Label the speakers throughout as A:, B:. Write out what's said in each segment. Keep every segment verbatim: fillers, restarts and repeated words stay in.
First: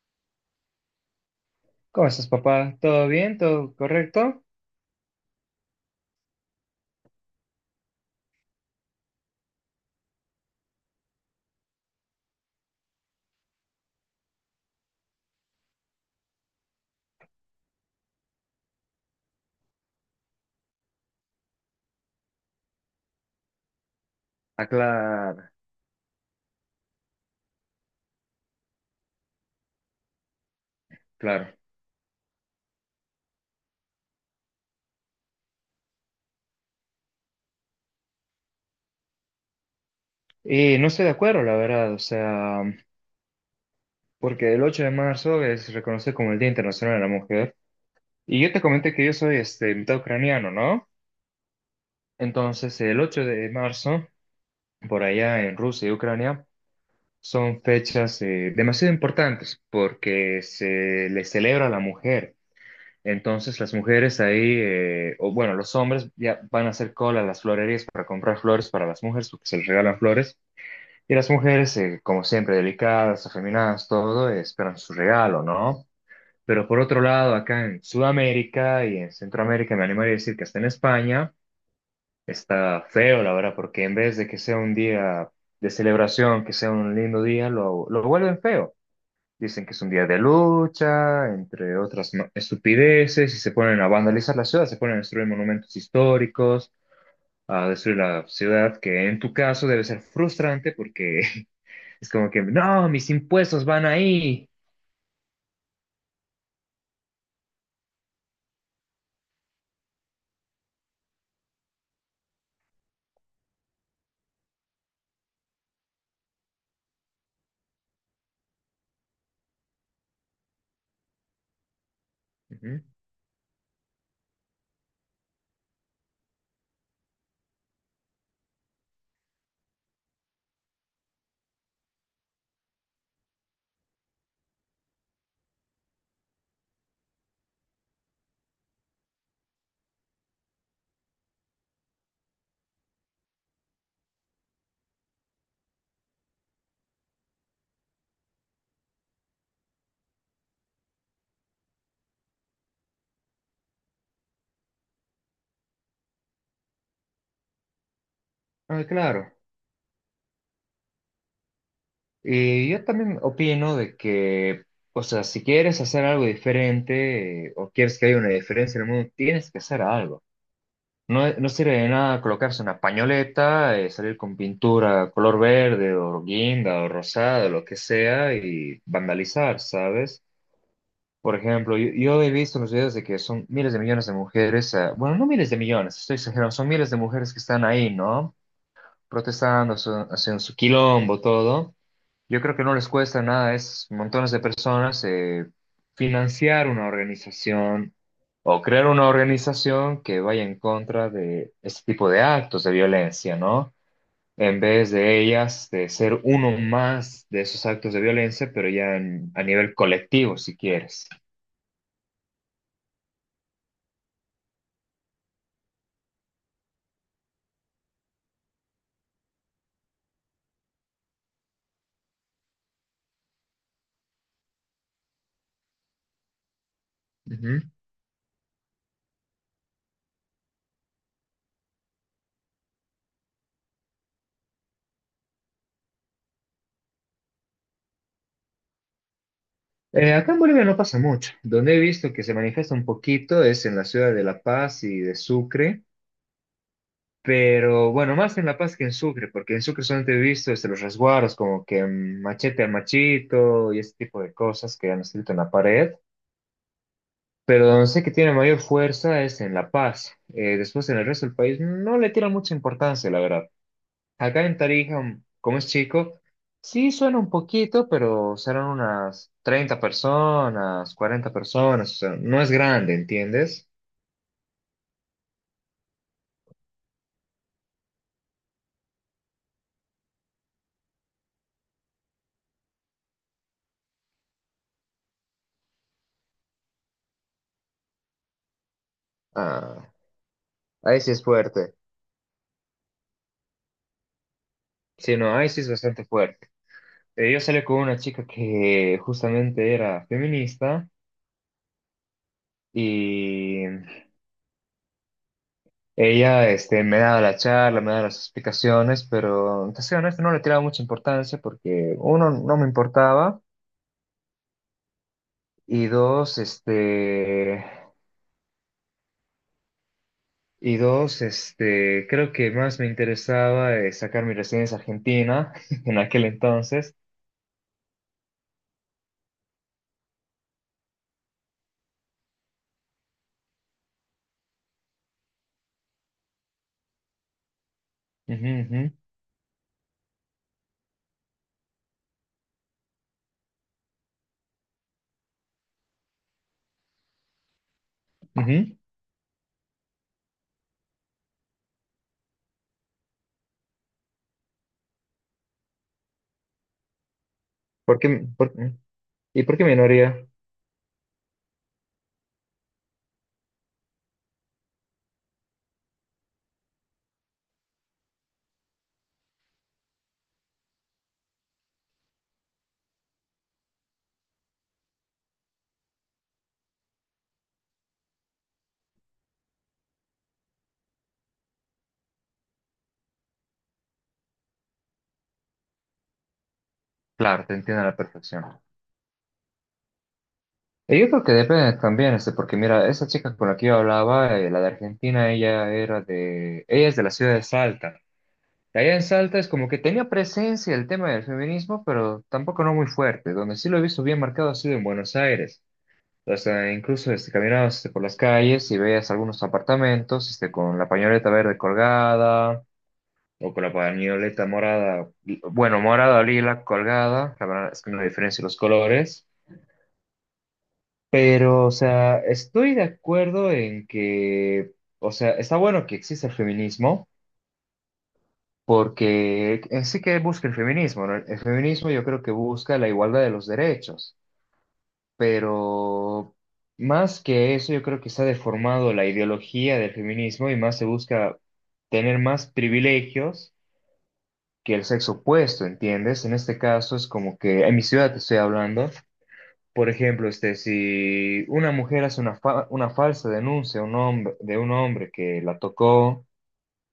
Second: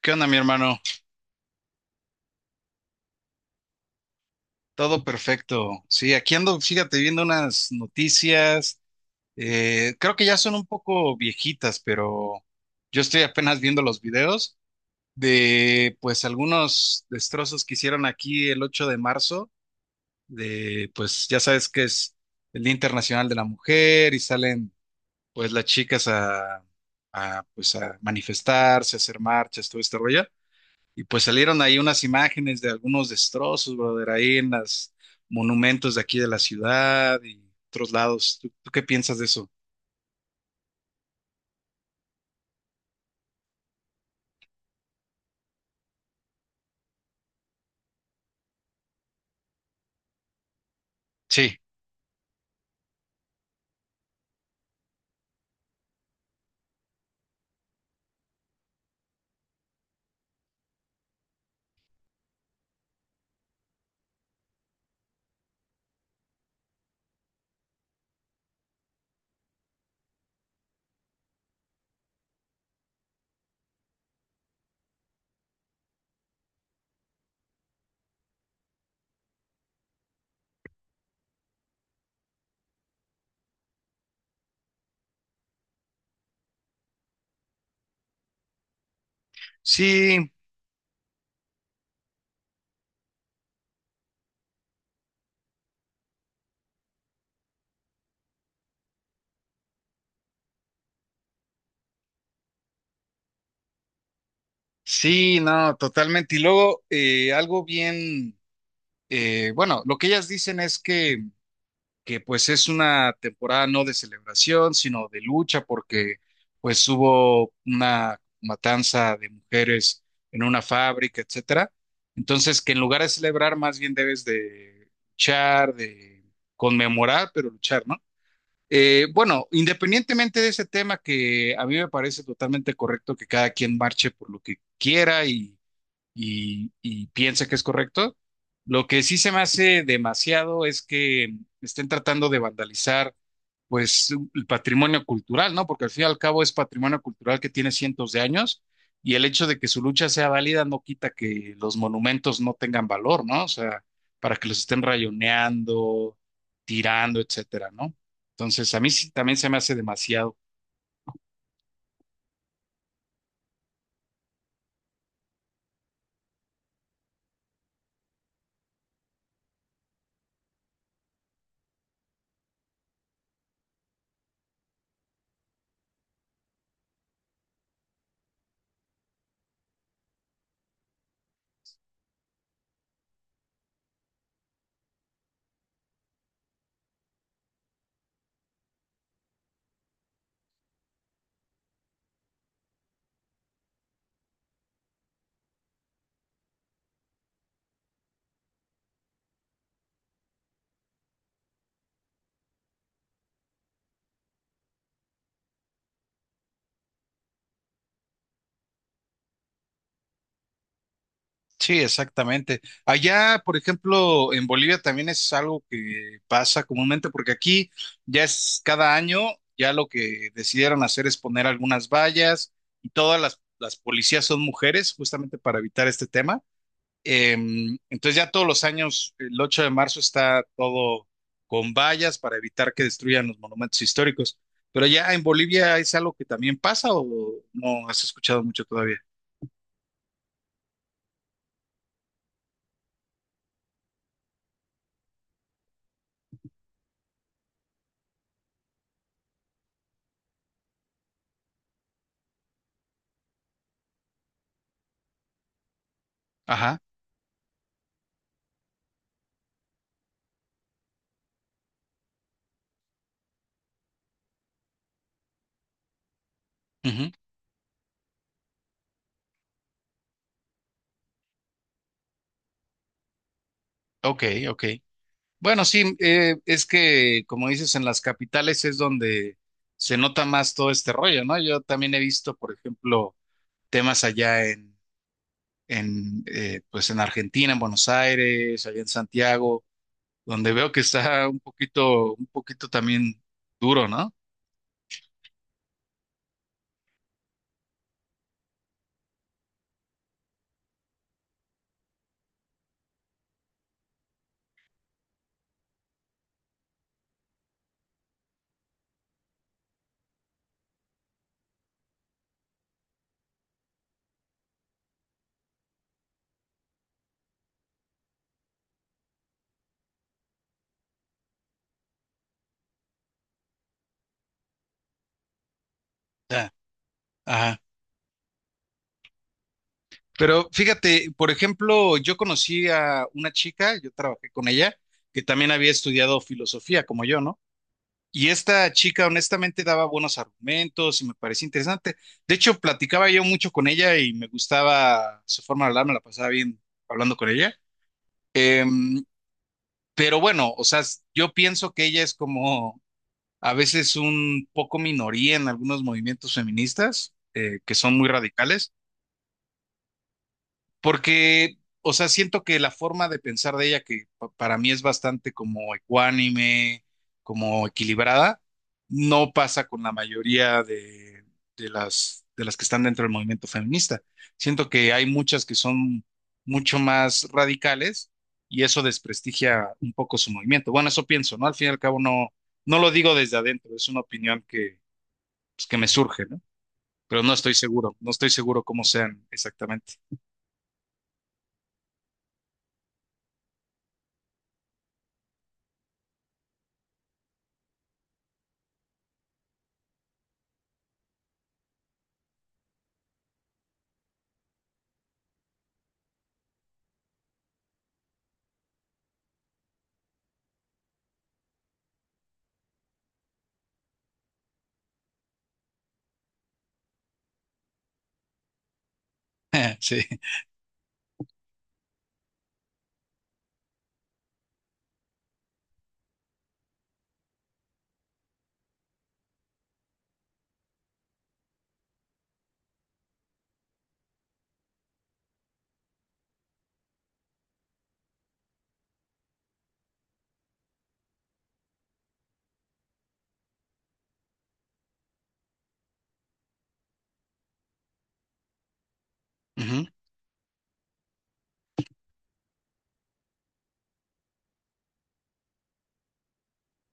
A: ¿Qué onda, mi hermano?
B: ¿Cómo estás, papá? ¿Todo bien? ¿Todo correcto?
A: Todo perfecto. Sí, aquí ando, fíjate, viendo unas noticias. Eh, creo que ya son un poco viejitas, pero yo estoy apenas viendo los videos de, pues, algunos destrozos que hicieron aquí el ocho de marzo, de, pues, ya sabes que es el Día Internacional de la Mujer y
B: Ah,
A: salen,
B: claro,
A: pues, las chicas a, a, pues, a manifestarse, a hacer marchas, todo este rollo. Y pues
B: claro.
A: salieron ahí unas imágenes de algunos destrozos, brother, ahí en los monumentos de aquí de la ciudad y otros lados. ¿Tú, tú qué piensas de eso?
B: Y no estoy de acuerdo, la verdad, o sea, porque el ocho de marzo es reconocido como el Día Internacional de la Mujer. Y yo te comenté que yo soy este, mitad ucraniano, ¿no?
A: Sí,
B: Entonces, el ocho de marzo, por allá en Rusia y Ucrania, son fechas eh, demasiado importantes porque se le celebra a la mujer. Entonces las mujeres ahí, eh, o bueno, los hombres ya van a hacer cola a las florerías para comprar flores para las mujeres, porque se les regalan flores. Y las mujeres, eh, como siempre, delicadas, afeminadas, todo, eh, esperan su regalo, ¿no? Pero por otro lado, acá en Sudamérica y en Centroamérica, me animaría a decir que hasta en España, está feo, la verdad, porque en vez de que sea un día de celebración, que sea un lindo día, lo, lo vuelven feo. Dicen que es un día de
A: sí,
B: lucha, entre otras ma- estupideces, y se ponen a vandalizar la ciudad, se ponen a destruir monumentos históricos, a destruir la ciudad, que en tu caso debe ser frustrante porque es como que, no, mis impuestos van ahí.
A: sí, no, totalmente. Y luego, eh, algo bien, eh, bueno, lo que ellas dicen es que que pues es una temporada no de celebración, sino de lucha, porque pues hubo una matanza de mujeres en una fábrica, etcétera. Entonces, que en
B: Ujú.
A: lugar de celebrar, más bien debes de luchar, de conmemorar, pero luchar, ¿no? Eh, bueno, independientemente de ese tema que a mí me parece totalmente correcto que cada quien marche por lo que quiera y, y piensa que es correcto. Lo que sí se me hace demasiado es que estén tratando de vandalizar, pues, el patrimonio cultural, ¿no? Porque al fin y al cabo es patrimonio cultural que tiene cientos de años y el hecho de que su lucha sea válida no quita que los monumentos no tengan valor, ¿no? O sea, para que los estén rayoneando, tirando, etcétera, ¿no? Entonces, a
B: Ah,
A: mí sí
B: claro.
A: también se me hace demasiado.
B: Y yo también opino de que, o sea, si quieres hacer algo diferente eh, o quieres que haya una diferencia en el mundo, tienes que hacer algo. No, no sirve de nada colocarse una pañoleta, eh, salir con pintura color verde o guinda o rosada, lo que sea, y vandalizar, ¿sabes? Por ejemplo, yo, yo he visto en los videos de que son miles de millones de mujeres, eh, bueno, no miles de millones, estoy exagerando, son miles de mujeres que están ahí, ¿no? Protestando, su- haciendo su quilombo, todo. Yo creo que no les cuesta nada, es montones de personas eh, financiar una organización o crear una organización que vaya en contra de este tipo de actos de violencia, ¿no? En vez de ellas, de ser uno más de esos actos de violencia, pero ya en- a nivel colectivo, si quieres.
A: Sí, exactamente. Allá, por ejemplo, en Bolivia también es algo que pasa comúnmente, porque aquí ya es cada año, ya lo que decidieron hacer es poner algunas vallas y todas las, las policías son mujeres, justamente para evitar este tema. Eh,
B: Ujú.
A: entonces ya todos los años, el ocho de marzo está todo con vallas para evitar que destruyan los monumentos históricos. Pero ya en Bolivia es algo que también pasa o no has escuchado mucho todavía.
B: Eh, acá en Bolivia no pasa mucho. Donde he visto que se manifiesta un poquito es en la ciudad de La Paz y de Sucre. Pero bueno, más en La Paz que en Sucre, porque en Sucre solamente he visto este, los resguardos, como que mm, machete al machito y ese tipo de cosas que han escrito en la pared.
A: Ajá.
B: Pero donde sé que tiene mayor fuerza es en La Paz. Eh, después en el resto del país no le tiran mucha importancia, la verdad. Acá en Tarija, mm, como es chico, sí
A: Ujú.
B: suena un poquito, pero serán unas treinta personas, cuarenta personas, o sea, no es grande, ¿entiendes?
A: Ok, ok. Bueno, sí, eh, es que como dices, en las capitales es donde se nota más todo este rollo, ¿no? Yo también he visto, por ejemplo, temas allá en, en, eh, pues en Argentina, en Buenos Aires, allá en Santiago
B: Ah,
A: donde veo que
B: ahí sí es
A: está un
B: fuerte.
A: poquito, un poquito también duro, ¿no?
B: Sí, no, ahí sí es bastante fuerte. Eh, yo salí con una chica que justamente era feminista y ella este, me daba la charla, me daba las explicaciones, pero te soy honesto, no le tiraba mucha importancia porque uno, no me importaba y dos, este, y dos, este, creo que más me interesaba eh, sacar mi residencia argentina en aquel
A: Ya.
B: entonces.
A: Ajá. Pero fíjate, por ejemplo, yo conocí a una chica, yo trabajé con ella, que también había estudiado filosofía, como yo, ¿no? Y
B: Ujú,
A: esta
B: ujú,
A: chica honestamente daba buenos argumentos y me parecía interesante. De hecho, platicaba yo mucho con ella y me gustaba su forma de hablar, me la pasaba bien hablando con ella.
B: ujú.
A: Em, pero bueno, o sea, yo pienso que ella es como a veces un poco minoría en algunos movimientos feministas eh, que son
B: ¿Por
A: muy
B: qué, por-
A: radicales,
B: ¿Y por qué minoría?
A: porque, o sea, siento que la forma de pensar de ella, que pa- para mí es bastante como ecuánime, como equilibrada, no pasa con la mayoría de, de las, de las que están dentro del movimiento feminista. Siento que hay muchas que son mucho más radicales y eso desprestigia un poco su movimiento. Bueno, eso pienso, ¿no? Al fin y al cabo no, no lo digo desde adentro, es una opinión pues, que me surge, ¿no? Pero no
B: Claro,
A: estoy
B: te entiendo a
A: seguro,
B: la
A: no estoy
B: perfección.
A: seguro cómo sean exactamente.
B: Y Yo creo que depende también, este, porque mira, esa chica con la que yo hablaba, eh, la de Argentina, ella era de, ella es de la ciudad de Salta. De allá en Salta es como que tenía presencia el tema del feminismo, pero tampoco no muy fuerte. Donde sí lo he visto bien marcado ha sido en Buenos Aires. O sea, incluso este, caminabas este, por las calles y veías algunos apartamentos este, con la pañoleta verde colgada o con la pañoleta morada, bueno, morada o lila colgada, la verdad es que no hay diferencia los colores.
A: Sí.
B: Pero, o sea, estoy de acuerdo en que, o sea, está bueno que exista el feminismo, porque en sí que busca el feminismo, ¿no? El feminismo yo creo que busca la igualdad de los derechos, pero más que eso, yo creo que se ha deformado la ideología del feminismo y más se busca tener más privilegios que el sexo opuesto, ¿entiendes? En este caso es como que, en mi ciudad te estoy hablando.
A: Ujú.
B: Por ejemplo, este, si una mujer hace una, fa- una falsa denuncia a un hombre, de un hombre que la tocó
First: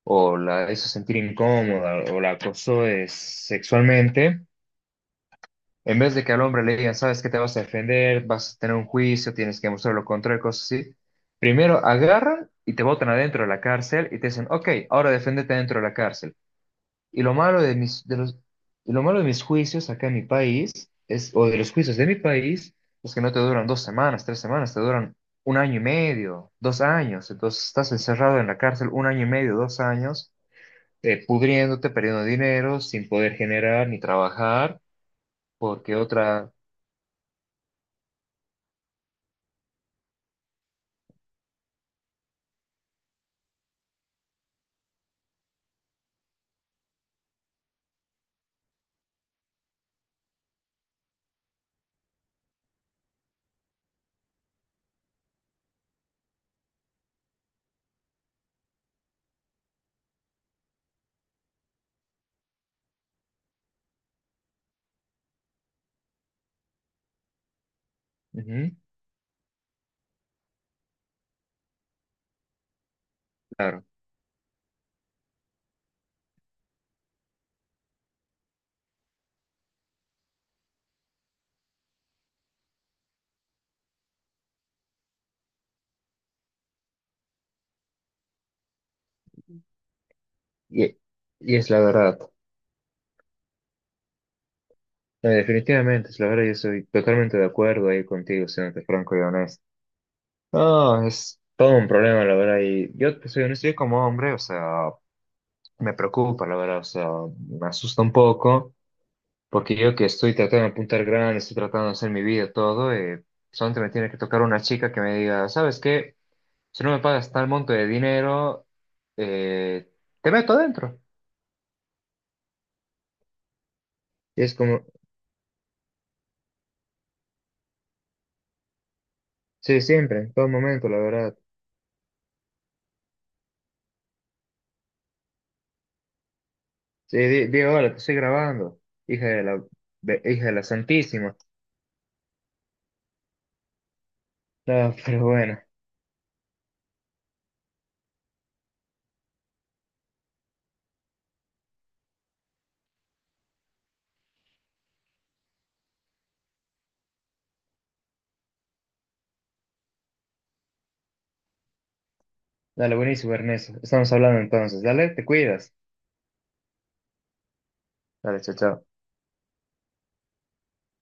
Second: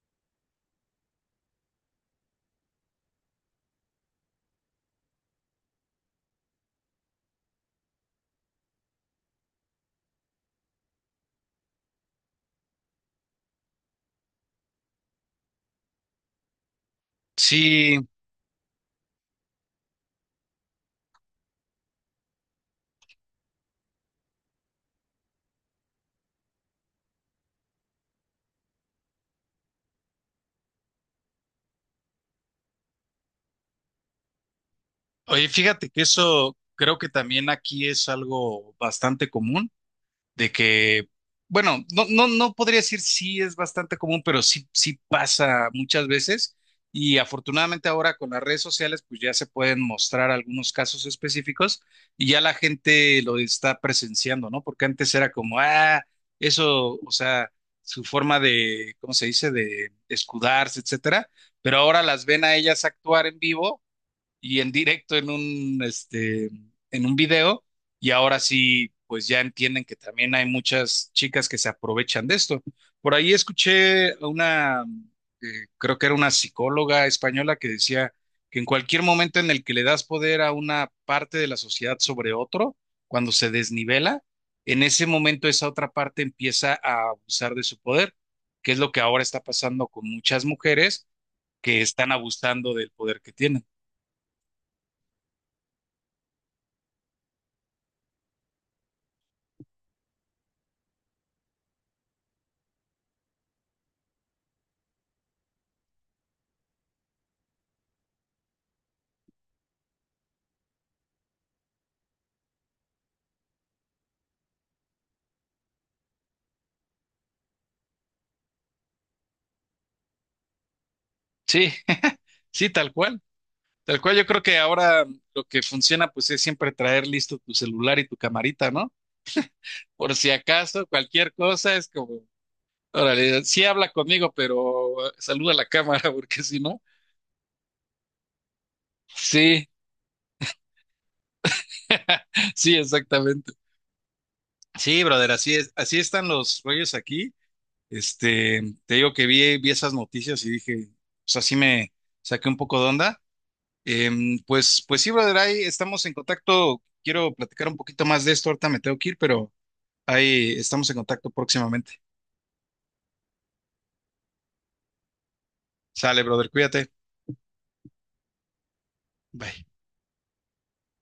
B: o la hizo sentir incómoda o la acosó eh, sexualmente, en vez de que al hombre le digan, sabes que te vas a defender, vas a tener un juicio, tienes que mostrar lo contrario, cosas así, primero agarran y te botan adentro de la cárcel y te dicen, ok, ahora defiéndete dentro de la cárcel. Y lo malo de
A: Sí,
B: mis, de los, y lo malo de mis juicios acá en mi país, es, o de los juicios de mi país, es que no te duran dos semanas, tres semanas, te duran un año y medio, dos años. Entonces estás encerrado en la cárcel un año y medio, dos años, eh, pudriéndote, perdiendo dinero, sin poder generar ni trabajar,
A: oye, fíjate
B: porque
A: que
B: otra...
A: eso creo que también aquí es algo bastante común. De que, bueno, no, no, no podría decir sí es bastante común, pero sí, sí pasa muchas veces. Y afortunadamente ahora con las redes sociales, pues ya se pueden mostrar algunos casos específicos y ya la gente lo está presenciando, ¿no? Porque antes era como, ah, eso, o sea, su forma de, ¿cómo se dice?, de escudarse, etcétera. Pero ahora las ven a ellas actuar en vivo y en directo en un, este, en un video y ahora
B: Ujú,
A: sí, pues ya entienden que también hay muchas chicas que se aprovechan de esto. Por ahí
B: claro.
A: escuché a una, eh, creo que era una psicóloga española que decía que en cualquier momento en el que le das poder a una parte de la sociedad sobre otro, cuando se desnivela, en ese momento esa otra parte empieza a abusar de su poder, que es lo que ahora está pasando con muchas
B: Y,
A: mujeres
B: y es la
A: que están
B: verdad.
A: abusando del poder que tienen.
B: Eh, definitivamente, es la verdad, yo estoy totalmente de acuerdo ahí contigo, siéndote franco y honesto. No, es todo un problema, la verdad. Y yo te soy honesto, yo como hombre, o sea, me preocupa, la verdad, o sea, me asusta un poco, porque yo que estoy tratando de apuntar grande, estoy tratando de hacer mi vida, todo, eh, solamente me tiene que tocar una chica que me diga, ¿sabes qué? Si no me pagas tal monto de dinero, eh, te meto adentro.
A: Sí. Sí, tal cual. Tal cual, yo
B: Y
A: creo
B: es
A: que
B: como,
A: ahora lo que funciona pues es siempre traer listo tu celular y tu camarita, ¿no?
B: sí,
A: Por
B: siempre,
A: si
B: en todo
A: acaso,
B: momento, la
A: cualquier
B: verdad.
A: cosa es como, órale, sí habla conmigo, pero saluda a la cámara, porque si no,
B: Sí, di, di, hola, te estoy grabando, hija de la,
A: sí,
B: de- hija de la Santísima.
A: sí, exactamente.
B: No,
A: Sí,
B: pero
A: brother, así
B: bueno.
A: es, así están los rollos aquí. Este, te digo que vi, vi esas noticias y dije, pues así me saqué un poco de onda. Em, pues, pues sí, brother, ahí estamos en contacto. Quiero platicar un poquito más de esto, ahorita me tengo que ir, pero ahí estamos en contacto próximamente.
B: Dale, buenísimo, Ernesto. Estamos hablando entonces. Dale, te cuidas.
A: Sale, brother, cuídate.
B: Dale, chao, chao.
A: Bye.